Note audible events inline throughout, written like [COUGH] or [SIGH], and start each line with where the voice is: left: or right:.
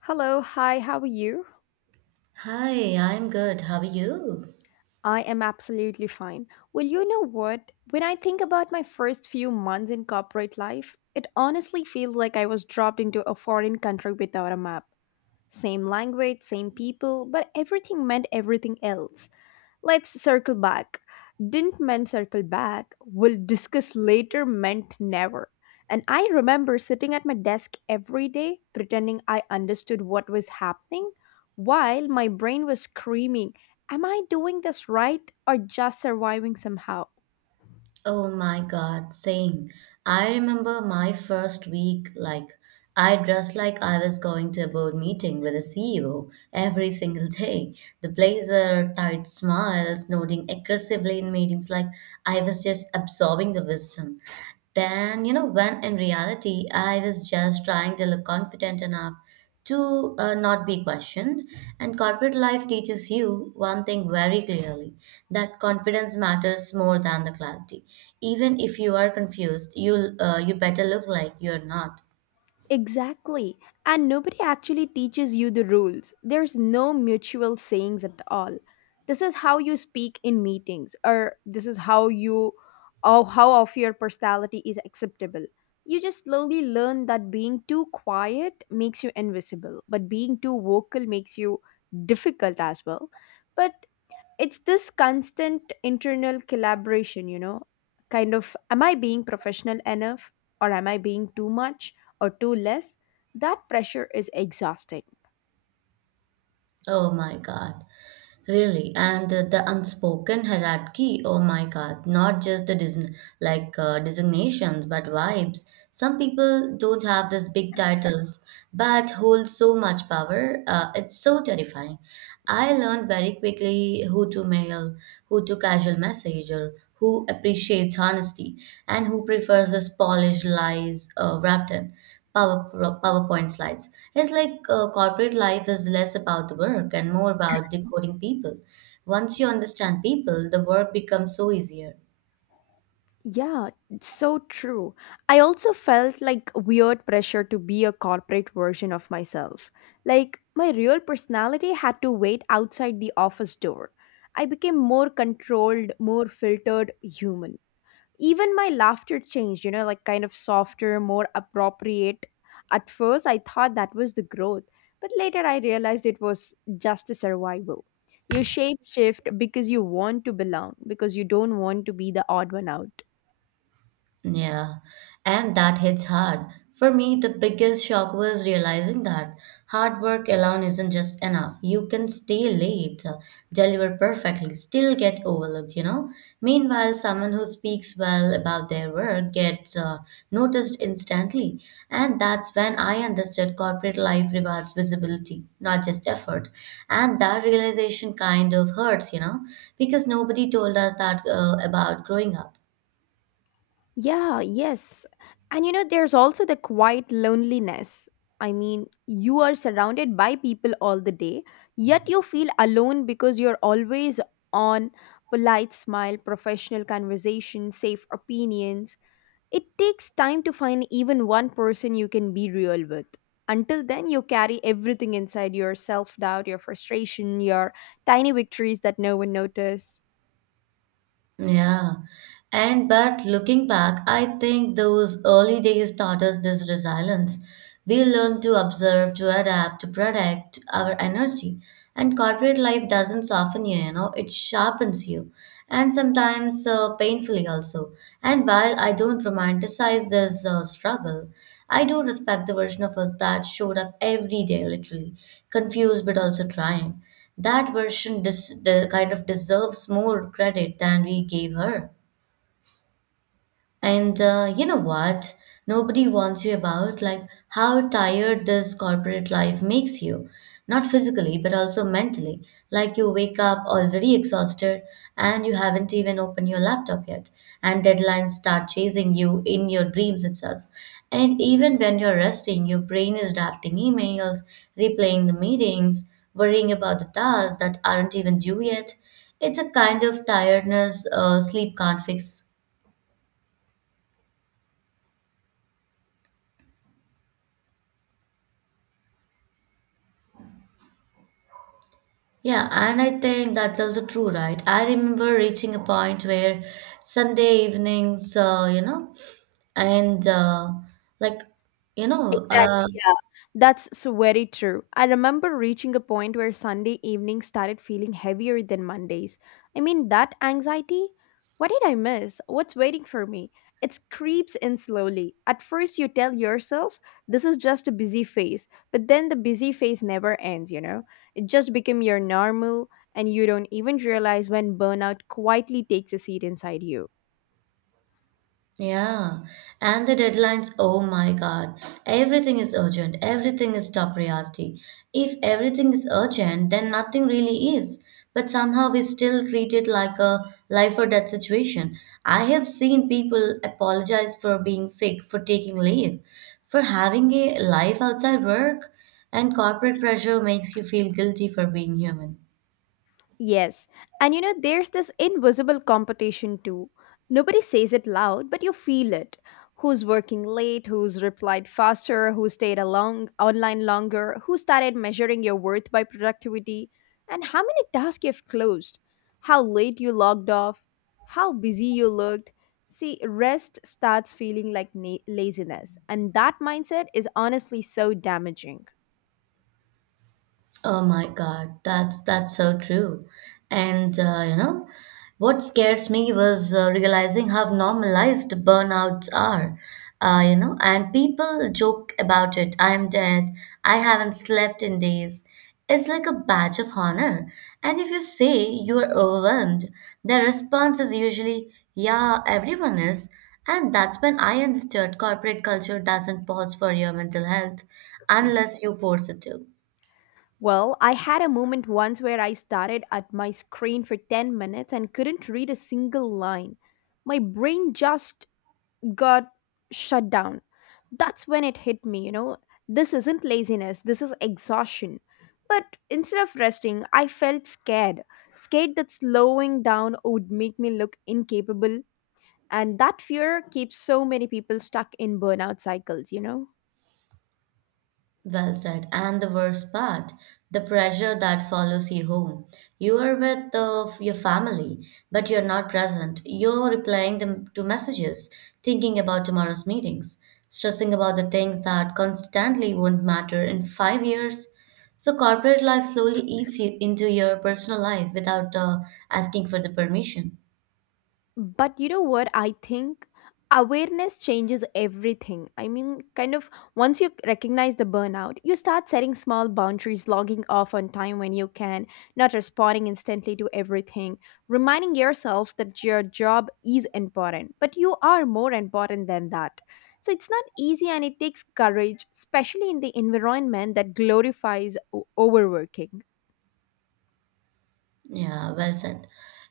left: Hello, hi, how are you?
right: Hi, I'm good. How are you?
left: I am absolutely fine. Well, you know what? When I think about my first few months in corporate life, it honestly feels like I was dropped into a foreign country without a map. Same language, same people, but everything meant everything else. Let's circle back. Didn't meant circle back. We'll discuss later meant never. And I remember sitting at my desk every day pretending I understood what was happening while my brain was screaming, am I doing this right or just surviving somehow?
right: Oh my God, same. I remember my first week, like, I dressed like I was going to a board meeting with a CEO every single day. The blazer, tight smiles, nodding aggressively in meetings, like, I was just absorbing the wisdom. Then, you know, when in reality, I was just trying to look confident enough to not be questioned. And corporate life teaches you one thing very clearly that confidence matters more than the clarity. Even if you are confused, you better look like you're not.
left: Exactly. And nobody actually teaches you the rules. There's no mutual sayings at all. This is how you speak in meetings, or this is how you, or how of your personality is acceptable. You just slowly learn that being too quiet makes you invisible, but being too vocal makes you difficult as well. But it's this constant internal collaboration, you know, kind of am I being professional enough, or am I being too much or too less? That pressure is exhausting.
right: Oh my God. Really, and the unspoken hierarchy, oh my God, not just the design, like designations, but vibes. Some people don't have these big titles, but hold so much power. It's so terrifying. I learned very quickly who to mail, who to casual messenger, who appreciates honesty, and who prefers this polished lies wrapped in. Power, PowerPoint slides. It's like corporate life is less about the work and more about decoding people. Once you understand people, the work becomes so easier.
left: Yeah, it's so true. I also felt like weird pressure to be a corporate version of myself, like my real personality had to wait outside the office door. I became more controlled, more filtered human. Even my laughter changed, you know, like kind of softer, more appropriate. At first, I thought that was the growth, but later I realized it was just a survival. You shape shift because you want to belong, because you don't want to be the odd one out.
right: Yeah, and that hits hard. For me, the biggest shock was realizing that hard work alone isn't just enough. You can stay late, deliver perfectly, still get overlooked, you know? Meanwhile, someone who speaks well about their work gets noticed instantly. And that's when I understood corporate life rewards visibility, not just effort. And that realization kind of hurts, you know, because nobody told us that about growing up.
left: Yeah, yes. And you know, there's also the quiet loneliness. I mean, you are surrounded by people all the day, yet you feel alone because you're always on polite smile, professional conversation, safe opinions. It takes time to find even one person you can be real with. Until then, you carry everything inside, your self doubt, your frustration, your tiny victories that no one notices.
right: Yeah. And but looking back, I think those early days taught us this resilience. We learn to observe, to adapt, to protect our energy. And corporate life doesn't soften you, you know, it sharpens you. And sometimes painfully also. And while I don't romanticize this struggle, I do respect the version of us that showed up every day, literally, confused but also trying. That the kind of deserves more credit than we gave her. And you know what? Nobody warns you about like how tired this corporate life makes you, not physically but also mentally. Like you wake up already exhausted and you haven't even opened your laptop yet, and deadlines start chasing you in your dreams itself. And even when you're resting, your brain is drafting emails, replaying the meetings, worrying about the tasks that aren't even due yet. It's a kind of tiredness sleep can't fix. Yeah, and I think that's also true, right? I remember reaching a point where Sunday evenings, you know, and like, you know,
left: Exactly, yeah. That's so very true. I remember reaching a point where Sunday evening started feeling heavier than Mondays. I mean, that anxiety? What did I miss? What's waiting for me? It creeps in slowly. At first, you tell yourself this is just a busy phase, but then the busy phase never ends, you know? It just becomes your normal, and you don't even realize when burnout quietly takes a seat inside you.
right: yeah, and the deadlines, oh my God, everything is urgent, everything is top priority. If everything is urgent, then nothing really is. But somehow we still treat it like a life or death situation. I have seen people apologize for being sick, for taking leave, for having a life outside work, and corporate pressure makes you feel guilty for being human.
left: Yes. And you know, there's this invisible competition too. Nobody says it loud, but you feel it. Who's working late, who's replied faster, who stayed along online longer, who started measuring your worth by productivity, and how many tasks you've closed, how late you logged off, how busy you looked. See, rest starts feeling like laziness, and that mindset is honestly so damaging.
right: Oh my God, that's so true. And you know, what scares me was realizing how normalized burnouts are. You know, and people joke about it. I'm dead. I haven't slept in days. It's like a badge of honor. And if you say you're overwhelmed, their response is usually, "Yeah, everyone is." And that's when I understood corporate culture doesn't pause for your mental health unless you force it to.
left: Well, I had a moment once where I started at my screen for 10 minutes and couldn't read a single line. My brain just got shut down. That's when it hit me, you know. This isn't laziness, this is exhaustion. But instead of resting, I felt scared. Scared that slowing down would make me look incapable. And that fear keeps so many people stuck in burnout cycles, you know.
right: Well said. And the worst part, the pressure that follows you home. You are with your family, but you're not present. You're replying them to messages, thinking about tomorrow's meetings, stressing about the things that constantly won't matter in 5 years. So corporate life slowly eats you into your personal life without asking for the permission.
left: But you know what? I think awareness changes everything. I mean, kind of once you recognize the burnout, you start setting small boundaries, logging off on time when you can, not responding instantly to everything, reminding yourself that your job is important, but you are more important than that. So it's not easy and it takes courage, especially in the environment that glorifies overworking.
right: Yeah, well said.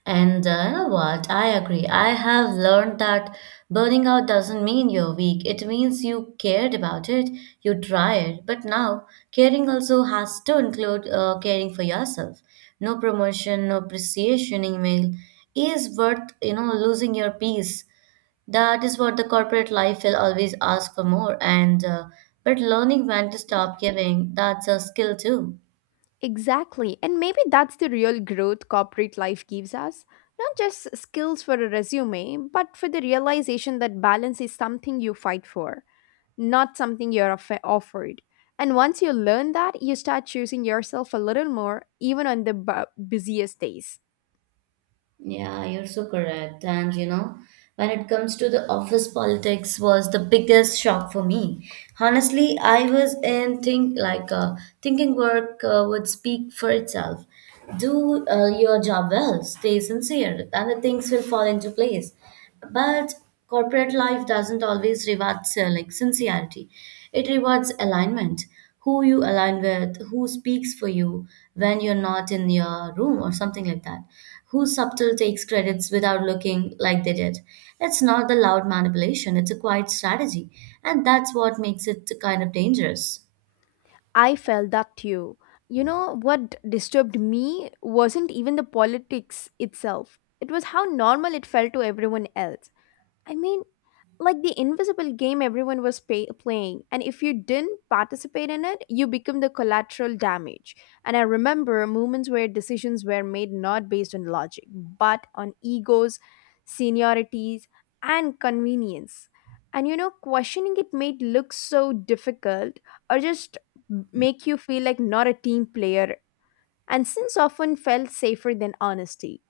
right: And you know what? I agree. I have learned that burning out doesn't mean you're weak. It means you cared about it, you tried. But now, caring also has to include caring for yourself. No promotion, no appreciation email is worth, you know, losing your peace. That is what the corporate life will always ask for more. And but learning when to stop giving, that's a skill too.
left: Exactly. And maybe that's the real growth corporate life gives us. Not just skills for a resume, but for the realization that balance is something you fight for, not something you're offered. And once you learn that, you start choosing yourself a little more, even on the busiest days.
right: Yeah, you're so correct. And you know, when it comes to the office politics was the biggest shock for me. Honestly, I was in think like thinking work would speak for itself. Do your job well, stay sincere, and the things will fall into place. But corporate life doesn't always reward like sincerity. It rewards alignment who you align with, who speaks for you when you're not in your room or something like that, who subtle takes credits without looking like they did. It's not the loud manipulation, it's a quiet strategy, and that's what makes it kind of dangerous.
left: I felt that too. You know, what disturbed me wasn't even the politics itself, it was how normal it felt to everyone else. I mean, like the invisible game everyone was playing, and if you didn't participate in it you become the collateral damage. And I remember moments where decisions were made not based on logic, but on egos, seniorities, and convenience. And you know, questioning it made look so difficult, or just make you feel like not a team player, and since often felt safer than honesty.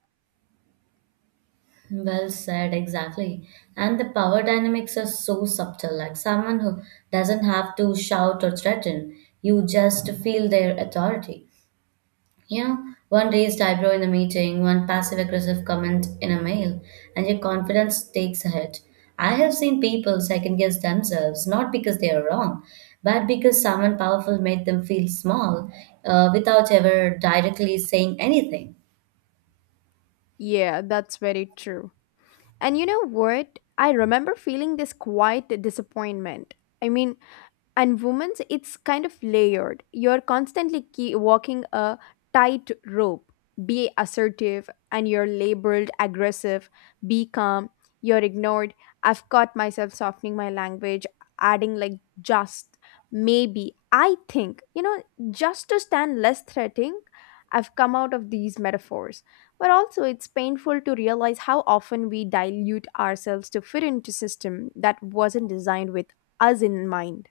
right: Well said, exactly. And the power dynamics are so subtle, like someone who doesn't have to shout or threaten, you just feel their authority. You know, one raised eyebrow in a meeting, one passive aggressive comment in a mail, and your confidence takes a hit. I have seen people second guess themselves, not because they are wrong, but because someone powerful made them feel small without ever directly saying anything.
left: Yeah, that's very true. And you know what? I remember feeling this quiet disappointment. I mean, and women's it's kind of layered, you're constantly key, walking a tight rope. Be assertive and you're labeled aggressive, be calm you're ignored. I've caught myself softening my language, adding like, just, maybe, I think, you know, just to stand less threatening. I've come out of these metaphors, but also it's painful to realize how often we dilute ourselves to fit into system that wasn't designed with us in mind.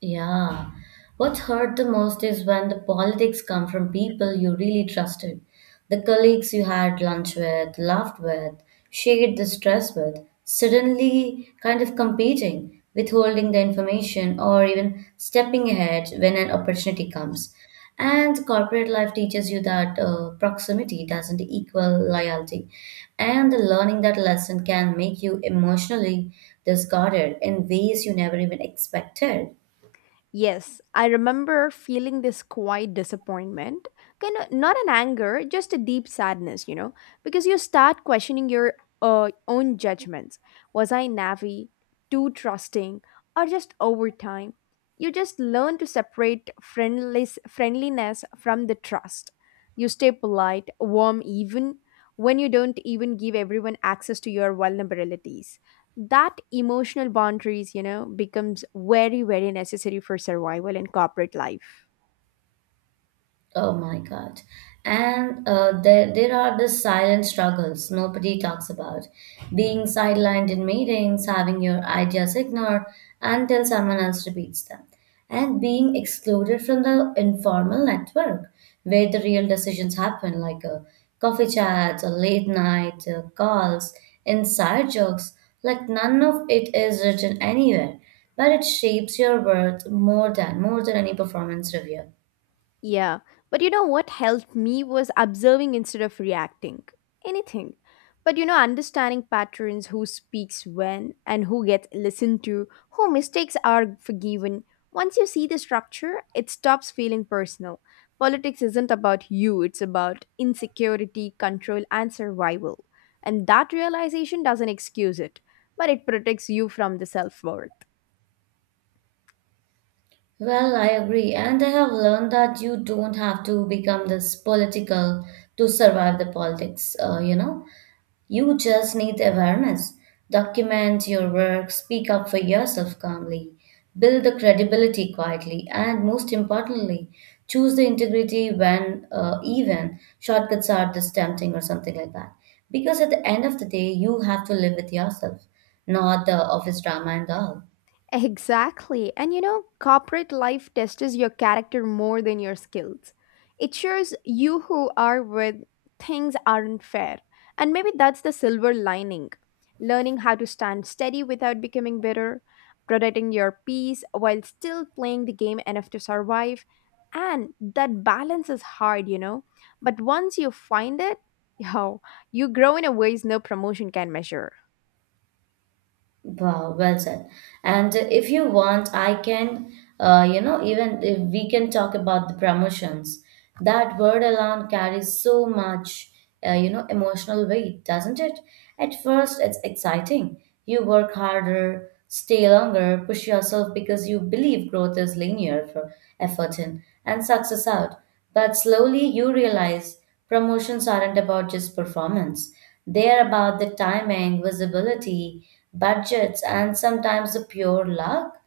right: Yeah. What's hurt the most is when the politics come from people you really trusted. The colleagues you had lunch with, laughed with, shared the stress with, suddenly kind of competing, withholding the information, or even stepping ahead when an opportunity comes. And corporate life teaches you that proximity doesn't equal loyalty. And the learning that lesson can make you emotionally discarded in ways you never even expected.
left: Yes, I remember feeling this quiet disappointment. Kind of not an anger, just a deep sadness, you know, because you start questioning your own judgments. Was I naive, too trusting, or just over time? You just learn to separate friendless, friendliness from the trust. You stay polite, warm, even when you don't even give everyone access to your vulnerabilities. That emotional boundaries, you know, becomes very very necessary for survival in corporate life.
right: Oh my God. And there are the silent struggles nobody talks about. Being sidelined in meetings, having your ideas ignored until someone else repeats them, and being excluded from the informal network where the real decisions happen, like coffee chats or late night calls, inside jokes. Like none of it is written anywhere, but it shapes your worth more than any performance review.
left: Yeah, but you know what helped me was observing instead of reacting. Anything. But you know, understanding patterns, who speaks when and who gets listened to, who mistakes are forgiven. Once you see the structure, it stops feeling personal. Politics isn't about you, it's about insecurity, control, and survival. And that realization doesn't excuse it, but it protects you from the self worth.
right: Well, I agree. And I have learned that you don't have to become this political to survive the politics, you know. You just need awareness. Document your work, speak up for yourself calmly, build the credibility quietly, and most importantly, choose the integrity when even shortcuts are just tempting or something like that. Because at the end of the day, you have to live with yourself, not the office drama and all.
left: Exactly. And you know, corporate life tests your character more than your skills. It shows you who are with things aren't fair. And maybe that's the silver lining. Learning how to stand steady without becoming bitter, protecting your peace while still playing the game enough to survive. And that balance is hard, you know. But once you find it, [LAUGHS] yo, you grow in a ways no promotion can measure.
right: Wow, well said. And if you want, I can, you know, even if we can talk about the promotions. That word alone carries so much, you know, emotional weight, doesn't it? At first, it's exciting. You work harder, stay longer, push yourself because you believe growth is linear for effort in and success out. But slowly you realize promotions aren't about just performance. They are about the timing, visibility, budgets, and sometimes the pure luck.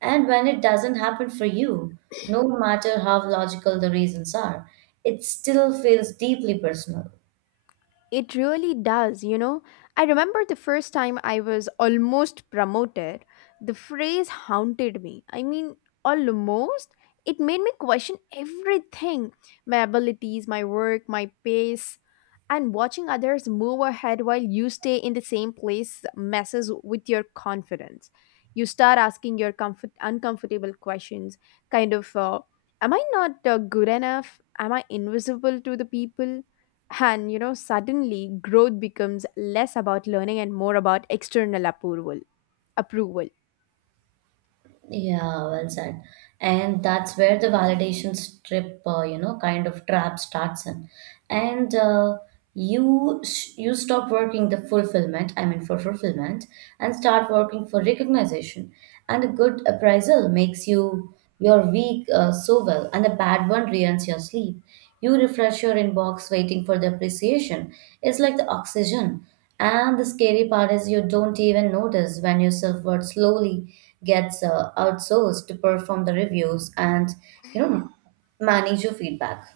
right: And when it doesn't happen for you, no matter how logical the reasons are, it still feels deeply personal.
left: It really does, you know. I remember the first time I was almost promoted, the phrase haunted me. I mean, almost? It made me question everything, my abilities, my work, my pace. And watching others move ahead while you stay in the same place messes with your confidence. You start asking your comfort, uncomfortable questions, kind of, uh, am I not good enough? Am I invisible to the people? And you know, suddenly growth becomes less about learning and more about external approval. Approval.
right: Yeah, well said. And that's where the validation kind of trap starts in. And you stop working the fulfillment, I mean for fulfillment, and start working for recognition. And a good appraisal makes you your week so well, and a bad one ruins your sleep. You refresh your inbox waiting for the appreciation. It's like the oxygen. And the scary part is you don't even notice when your self-worth slowly gets outsourced to perform the reviews and, you know, manage your feedback.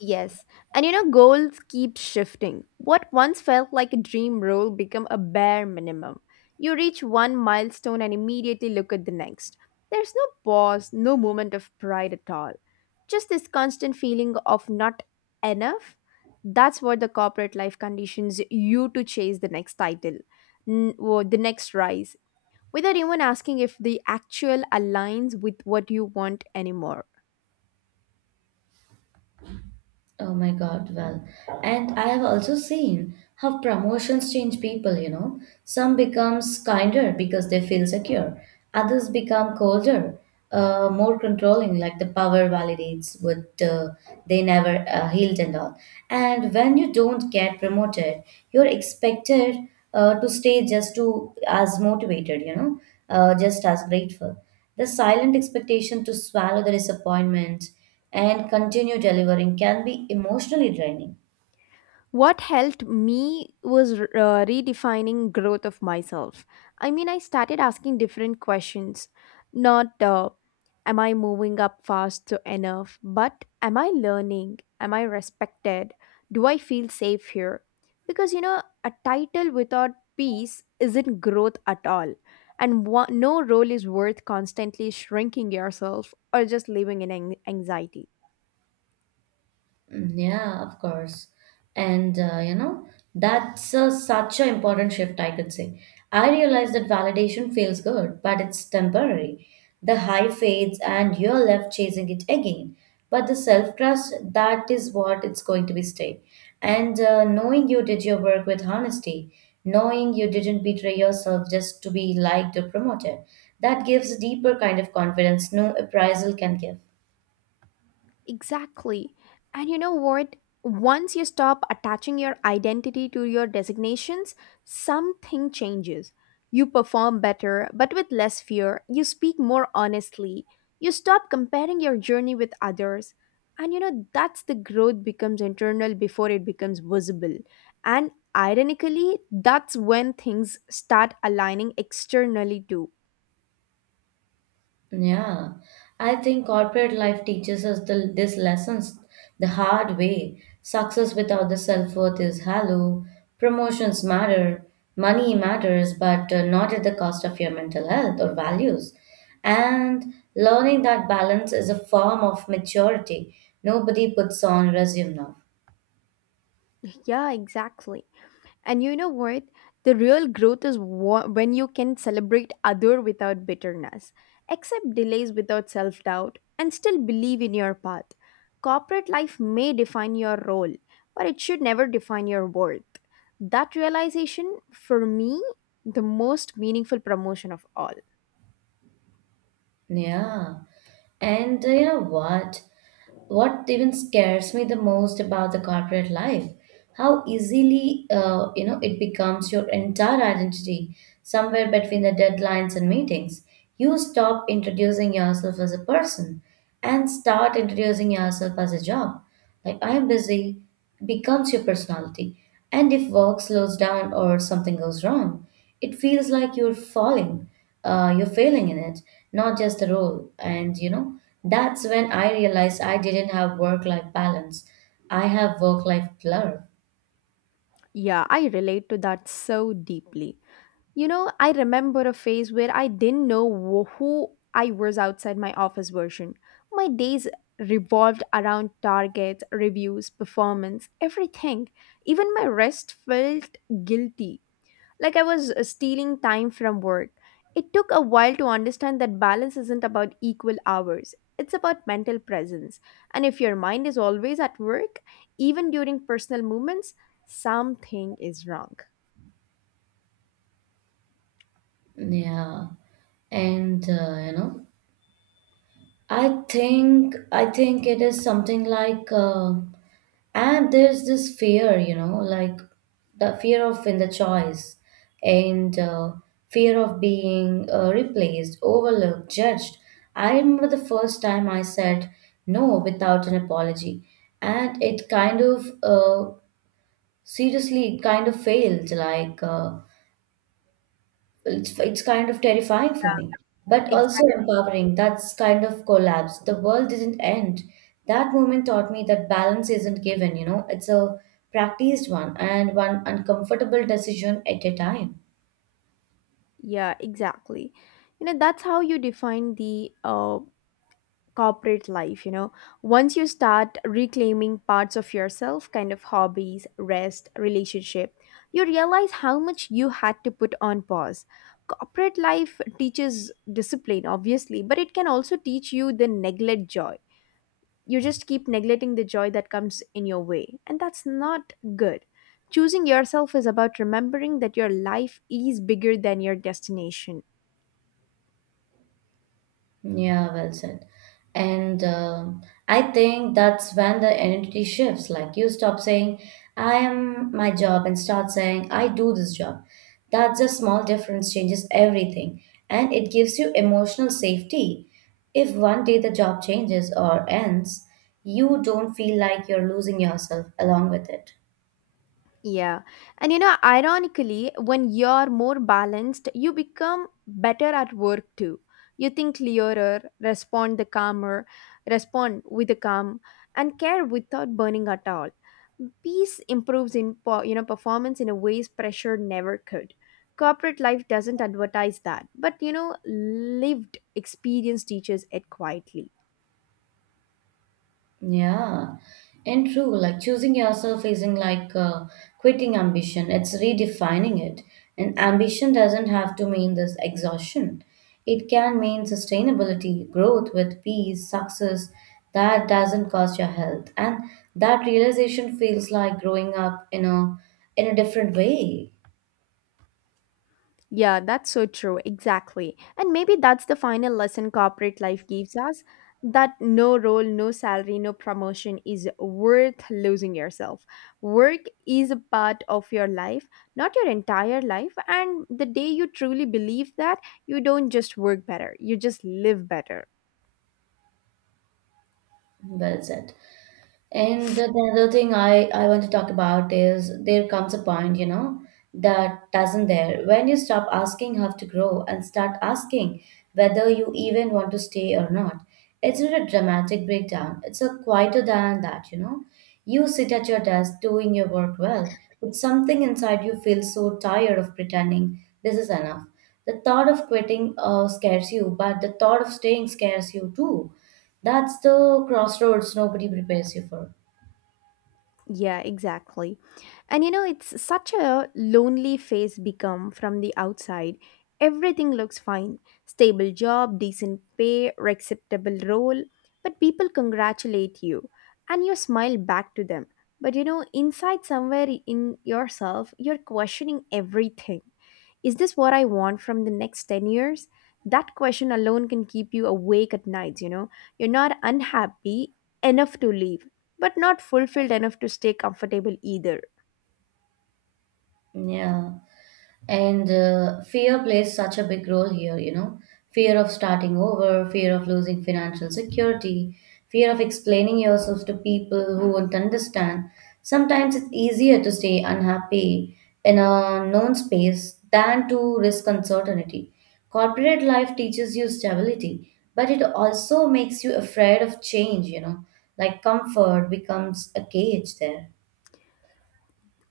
left: Yes. And you know, goals keep shifting. What once felt like a dream role become a bare minimum. You reach one milestone and immediately look at the next. There's no pause, no moment of pride at all. Just this constant feeling of not enough. That's what the corporate life conditions you to chase the next title, or the next rise, without even asking if the actual aligns with what you want anymore.
right: Oh my God, well, and I have also seen how promotions change people, you know. Some becomes kinder because they feel secure. Others become colder, more controlling, like the power validates what they never healed and all. And when you don't get promoted, you're expected to stay just to as motivated, you know, just as grateful. The silent expectation to swallow the disappointment and continue delivering can be emotionally draining.
left: What helped me was redefining growth of myself. I mean, I started asking different questions. Not am I moving up fast enough, but am I learning, am I respected, do I feel safe here? Because you know, a title without peace isn't growth at all. And no role is worth constantly shrinking yourself or just living in anxiety.
right: Mm, yeah, of course. And you know, that's such an important shift, I could say. I realize that validation feels good, but it's temporary. The high fades and you're left chasing it again. But the self-trust, that is what it's going to be stay. And knowing you did your work with honesty, knowing you didn't betray yourself just to be liked or promoted, that gives a deeper kind of confidence no appraisal can give.
left: Exactly. And you know what? Once you stop attaching your identity to your designations, something changes. You perform better, but with less fear. You speak more honestly. You stop comparing your journey with others. And you know, that's the growth becomes internal before it becomes visible. And ironically, that's when things start aligning externally too.
right: Yeah, I think corporate life teaches us this lessons the hard way. Success without the self-worth is hollow. Promotions matter, money matters, but not at the cost of your mental health or values. And learning that balance is a form of maturity. Nobody puts on resume now.
left: [LAUGHS] Yeah, exactly. And you know what? The real growth is when you can celebrate other without bitterness, accept delays without self doubt, and still believe in your path. Corporate life may define your role, but it should never define your worth. That realization, for me, the most meaningful promotion of all.
right: Yeah. And you know what? What even scares me the most about the corporate life, how easily it becomes your entire identity. Somewhere between the deadlines and meetings, you stop introducing yourself as a person and start introducing yourself as a job. Like, "I am busy" becomes your personality. And if work slows down or something goes wrong, it feels like you're falling, you're failing in it, not just a role. And that's when I realized I didn't have work life balance, I have work life blur.
left: Yeah, I relate to that so deeply. You know, I remember a phase where I didn't know who I was outside my office version. My days revolved around targets, reviews, performance, everything. Even my rest felt guilty, like I was stealing time from work. It took a while to understand that balance isn't about equal hours. It's about mental presence. And if your mind is always at work, even during personal moments, something is wrong.
right: Yeah. And I think it is something like, and there's this fear, you know, like the fear of in the choice. And Fear of being, replaced, overlooked, judged. I remember the first time I said no without an apology, and it kind of, seriously, it kind of failed, like, it's kind of terrifying for me, but also
left: Exactly.
right: empowering. That's kind of collapse. The world didn't end. That moment taught me that balance isn't given, you know, it's a practiced one, and one uncomfortable decision at a time.
left: Yeah, exactly. You know, that's how you define the corporate life. You know, once you start reclaiming parts of yourself, kind of hobbies, rest, relationship, you realize how much you had to put on pause. Corporate life teaches discipline, obviously, but it can also teach you the neglect joy. You just keep neglecting the joy that comes in your way, and that's not good. Choosing yourself is about remembering that your life is bigger than your destination.
right: Yeah, well said. And I think that's when the identity shifts. Like, you stop saying, "I am my job," and start saying, "I do this job." That's a small difference, changes everything. And it gives you emotional safety. If one day the job changes or ends, you don't feel like you're losing yourself along with it.
left: Yeah. And you know, ironically, when you're more balanced, you become better at work too. You think clearer, respond with the calm, and care without burning at all. Peace improves in performance in a ways pressure never could. Corporate life doesn't advertise that, but you know, lived experience teaches it quietly.
right: Yeah, and true. Like, choosing yourself isn't like, quitting ambition, it's redefining it. And ambition doesn't have to mean this exhaustion, it can mean sustainability, growth with peace, success that doesn't cost your health. And that realization feels like growing up in a different way.
left: Yeah, that's so true. Exactly. And maybe that's the final lesson corporate life gives us that no role, no salary, no promotion is worth losing yourself. Work is a part of your life, not your entire life. And the day you truly believe that, you don't just work better, you just live better.
right: Well said. And the other thing I want to talk about is, there comes a point, you know, that doesn't there. When you stop asking how to grow and start asking whether you even want to stay or not, it's not a dramatic breakdown. It's a quieter than that, you know. You sit at your desk doing your work well, but something inside you feels so tired of pretending this is enough. The thought of quitting scares you, but the thought of staying scares you too. That's the crossroads nobody prepares you for.
left: Yeah, exactly. And you know, it's such a lonely phase become from the outside. Everything looks fine, stable job, decent pay, acceptable role, but people congratulate you and you smile back to them. But you know, inside somewhere in yourself, you're questioning everything. Is this what I want from the next 10 years? That question alone can keep you awake at nights, you know. You're not unhappy enough to leave, but not fulfilled enough to stay comfortable either.
right: Yeah. And Fear plays such a big role here, you know. Fear of starting over, fear of losing financial security, fear of explaining yourself to people who won't understand. Sometimes it's easier to stay unhappy in a known space than to risk uncertainty. Corporate life teaches you stability, but it also makes you afraid of change, you know. Like, comfort becomes a cage there.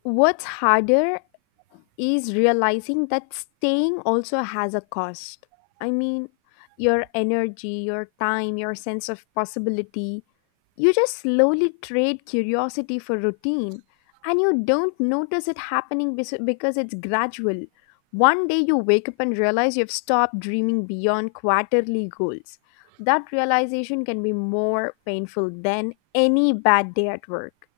left: What's harder is realizing that staying also has a cost. I mean, your energy, your time, your sense of possibility. You just slowly trade curiosity for routine and you don't notice it happening because it's gradual. One day you wake up and realize you've stopped dreaming beyond quarterly goals. That realization can be more painful than any bad day at work.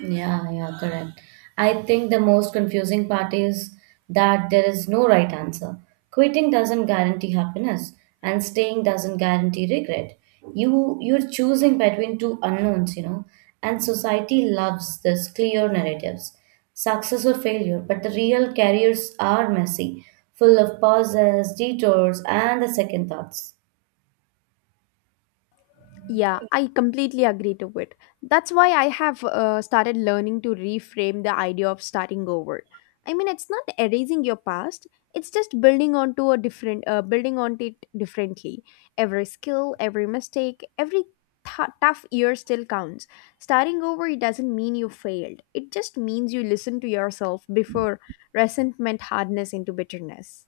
right: Yeah, yeah, correct. I think the most confusing part is that there is no right answer. Quitting doesn't guarantee happiness, and staying doesn't guarantee regret. You're choosing between two unknowns, you know, and society loves this clear narratives. Success or failure, but the real careers are messy, full of pauses, detours, and the second thoughts.
left: Yeah, I completely agree to it. That's why I have started learning to reframe the idea of starting over. I mean, it's not erasing your past; it's just building on it differently. Every skill, every mistake, every tough year still counts. Starting over, it doesn't mean you failed. It just means you listen to yourself before resentment hardness into bitterness.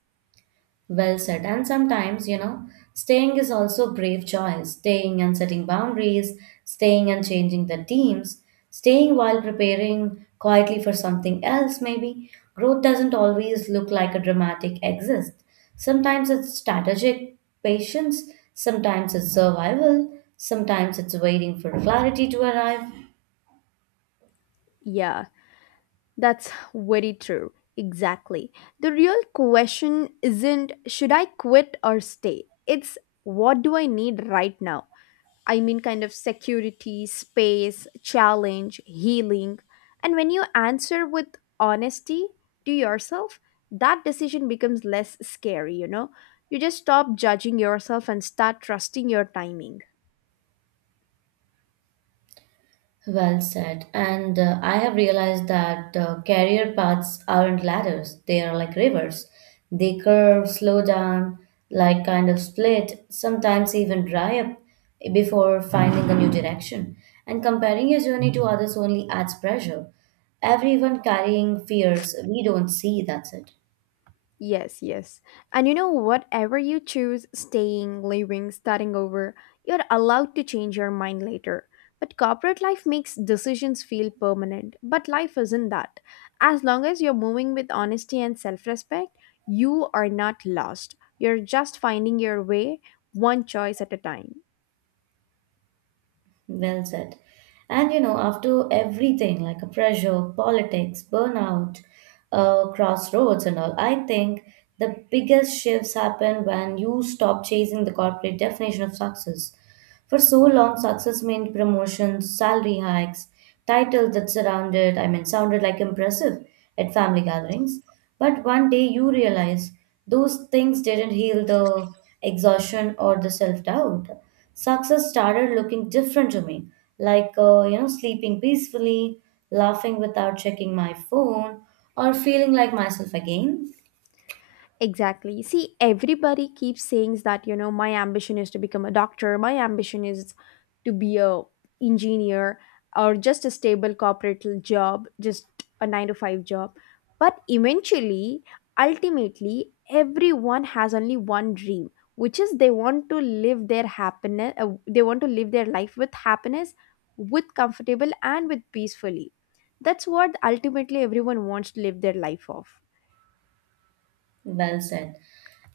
right: Well said. And sometimes, you know, staying is also brave choice. Staying and setting boundaries, staying and changing the teams, staying while preparing quietly for something else, maybe. Growth doesn't always look like a dramatic exit. Sometimes it's strategic patience, sometimes it's survival, sometimes it's waiting for clarity to arrive.
left: Yeah, that's very true. Exactly. The real question isn't should I quit or stay? It's what do I need right now? I mean, kind of security, space, challenge, healing. And when you answer with honesty to yourself, that decision becomes less scary, you know? You just stop judging yourself and start trusting your timing.
right: Well said. And I have realized that career paths aren't ladders, they are like rivers. They curve, slow down, like kind of split, sometimes even dry up before finding a new direction. And comparing your journey to others only adds pressure. Everyone carrying fears we don't see, that's it.
left: Yes, yes. And you know, whatever you choose, staying, leaving, starting over, you're allowed to change your mind later. But corporate life makes decisions feel permanent. But life isn't that. As long as you're moving with honesty and self respect, you are not lost. You're just finding your way one choice at a time.
right: Well said. And you know, after everything like a pressure, politics, burnout, crossroads, and all, I think the biggest shifts happen when you stop chasing the corporate definition of success. For so long, success meant promotions, salary hikes, titles that surrounded, I mean, sounded like impressive at family gatherings. But one day you realize those things didn't heal the exhaustion or the self doubt. Success started looking different to me, like, you know, sleeping peacefully, laughing without checking my phone, or feeling like myself again.
left: Exactly. See, everybody keeps saying that, you know, my ambition is to become a doctor, my ambition is to be a engineer or just a stable job, just a 9 to 5 job. But eventually, ultimately, everyone has only one dream, which is they want to live their they want to live their life with happiness, with comfortable and with peacefully. That's what ultimately everyone wants to live their life of.
right: Well said.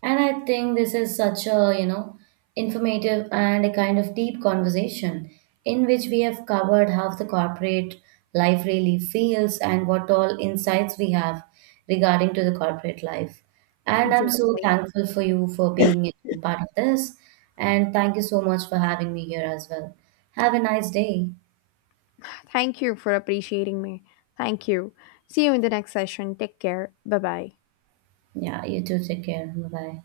right: And I think this is such a, you know, informative and a kind of deep conversation in which we have covered how the corporate life really feels and what all insights we have regarding to the corporate life. And I'm so
left: Exactly.
right: thankful for you for being a part of this. And thank you so much for having me here as well. Have a nice day.
left: Thank you for appreciating me. Thank you. See you in the next session. Take care. Bye bye.
right: Yeah, you too. Take care. Bye bye.